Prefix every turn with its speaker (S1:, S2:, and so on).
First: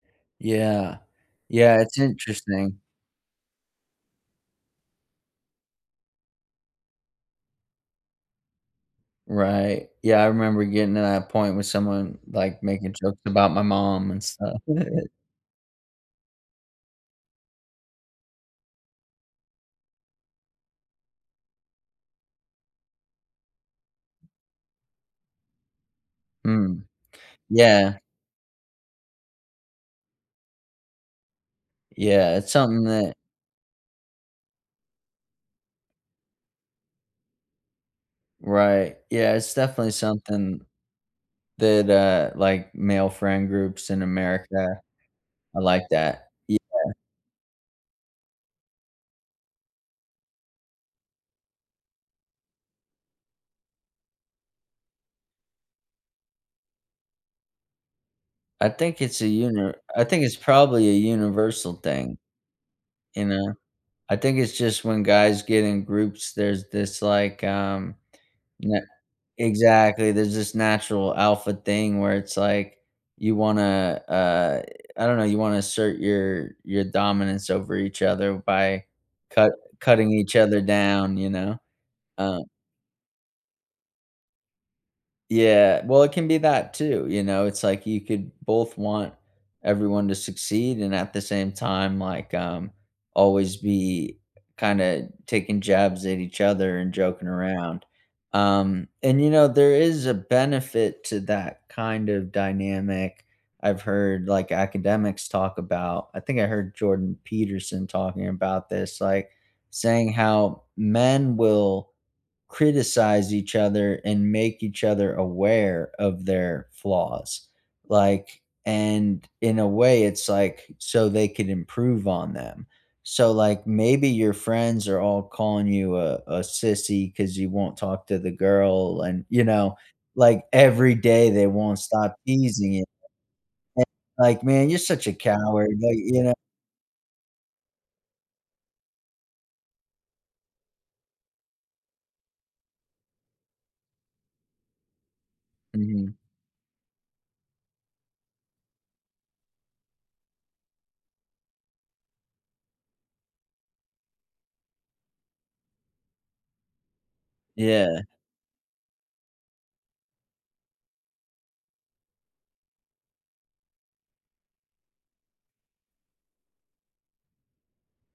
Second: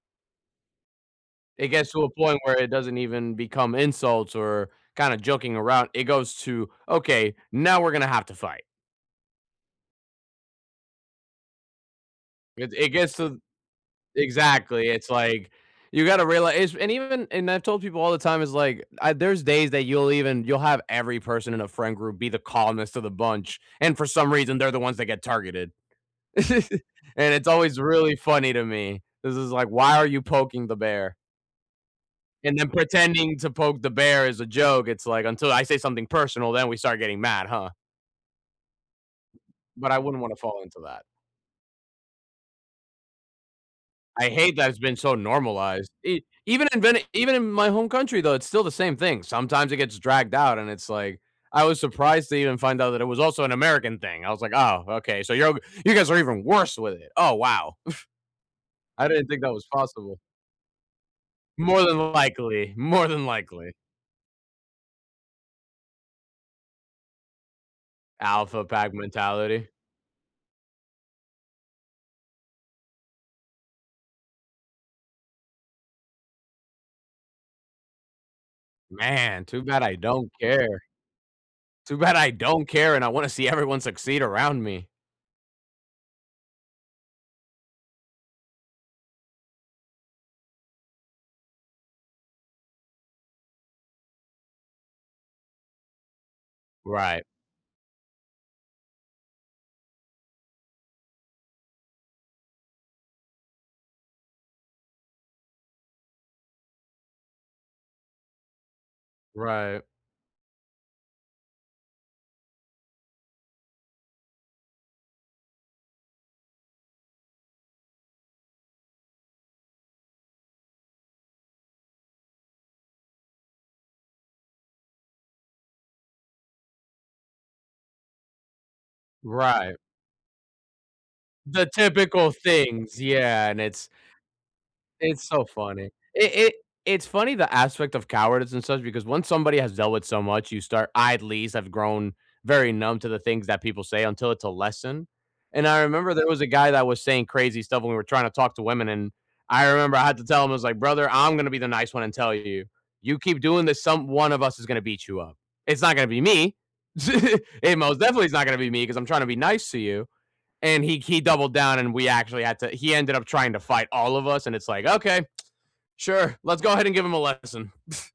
S1: Yeah.
S2: It
S1: Yeah,
S2: gets
S1: it's
S2: to a point where it
S1: interesting.
S2: doesn't even become insults or kinda joking around. It goes to, okay, now we're gonna have to fight.
S1: Right. Yeah. I remember getting to that point with someone, like,
S2: It it
S1: making
S2: gets
S1: jokes
S2: to
S1: about my mom and stuff.
S2: exactly, it's like, you gotta realize is and even and I've told people all the time is, like, there's days that you'll even you'll have every person in a friend group be the calmest of the bunch, and for some reason, they're the ones that get targeted.
S1: Mm,
S2: And it's always
S1: yeah.
S2: really funny to me. This is like, why are you poking the bear?
S1: Yeah. It's
S2: And then
S1: something that
S2: pretending to poke the bear is a joke. It's like, until I say something personal, then we start getting mad, huh?
S1: Right. Yeah. It's
S2: But
S1: definitely
S2: I wouldn't wanna fall
S1: something
S2: into that.
S1: that, uh, like, male friend groups in
S2: I hate that it's
S1: America.
S2: been so
S1: I like
S2: normalized. E
S1: that, yeah.
S2: even in Vene even in my home country, though, it's still the same thing. Sometimes it gets dragged out, and it's like, I was surprised to even find out that it was also an American thing. I was like, oh, okay. So, you'll go you're you guys are even worse with it. Oh, wow.
S1: I think
S2: I
S1: it's
S2: didn't
S1: a
S2: think that was
S1: uni I
S2: possible.
S1: think it's probably a universal
S2: More than
S1: thing.
S2: likely. More than
S1: You know?
S2: likely.
S1: I think it's just when guys get in groups, there's this, like, um,
S2: Alpha
S1: na
S2: pack mentality.
S1: exactly. There's this natural alpha thing where it's like you wanna, uh, I don't know. You wanna assert your your dominance over each other by
S2: Man,
S1: cut
S2: too bad I
S1: cutting
S2: don't
S1: each other
S2: care.
S1: down, you know?
S2: Too bad I
S1: Um
S2: don't care, and I wanna see everyone succeed around me.
S1: Yeah. Well, it can be that too, you know? It's like you could both want everyone to succeed and at the same time, like, um, always be kinda taking jabs at each other and
S2: Right.
S1: joking around. Um, and, you know, there is a benefit to that kind of dynamic, I've heard, like, academics talk about. I think I heard Jordan Peterson talking about this, like,
S2: Right.
S1: saying how men will criticize each other and make each other aware of their flaws. Like, and in a way, it's like so they can improve on them. So, like, maybe your friends are all calling you a a sissy ‘cause you won't talk to the girl and, you
S2: Right.
S1: know, like every day they
S2: The
S1: won't stop
S2: typical
S1: teasing it.
S2: things, yeah. And
S1: A
S2: it's
S1: like, man, you're such a
S2: It's so
S1: coward.
S2: funny.
S1: Like, you know?
S2: It it it's funny, the aspect of cowardice and such, because once somebody has dealt with so much, you start I at least have grown very numb to the things that people say until it's a lesson. And I remember
S1: Mhm.
S2: there was a guy that was saying crazy stuff when we were trying to talk to women. And I remember I had to tell him, I was like, "Brother, I'm gonna be the nice one and tell you, you keep doing this, some one of us is gonna beat you up. It's not gonna be me. It most
S1: Yeah.
S2: definitely is not gonna be me ‘cause I'm trying to be nice to you." And he he doubled down, and we actually had to he ended up trying to fight all of us. And it's like, okay. Sure. Let's go ahead and give him a lesson.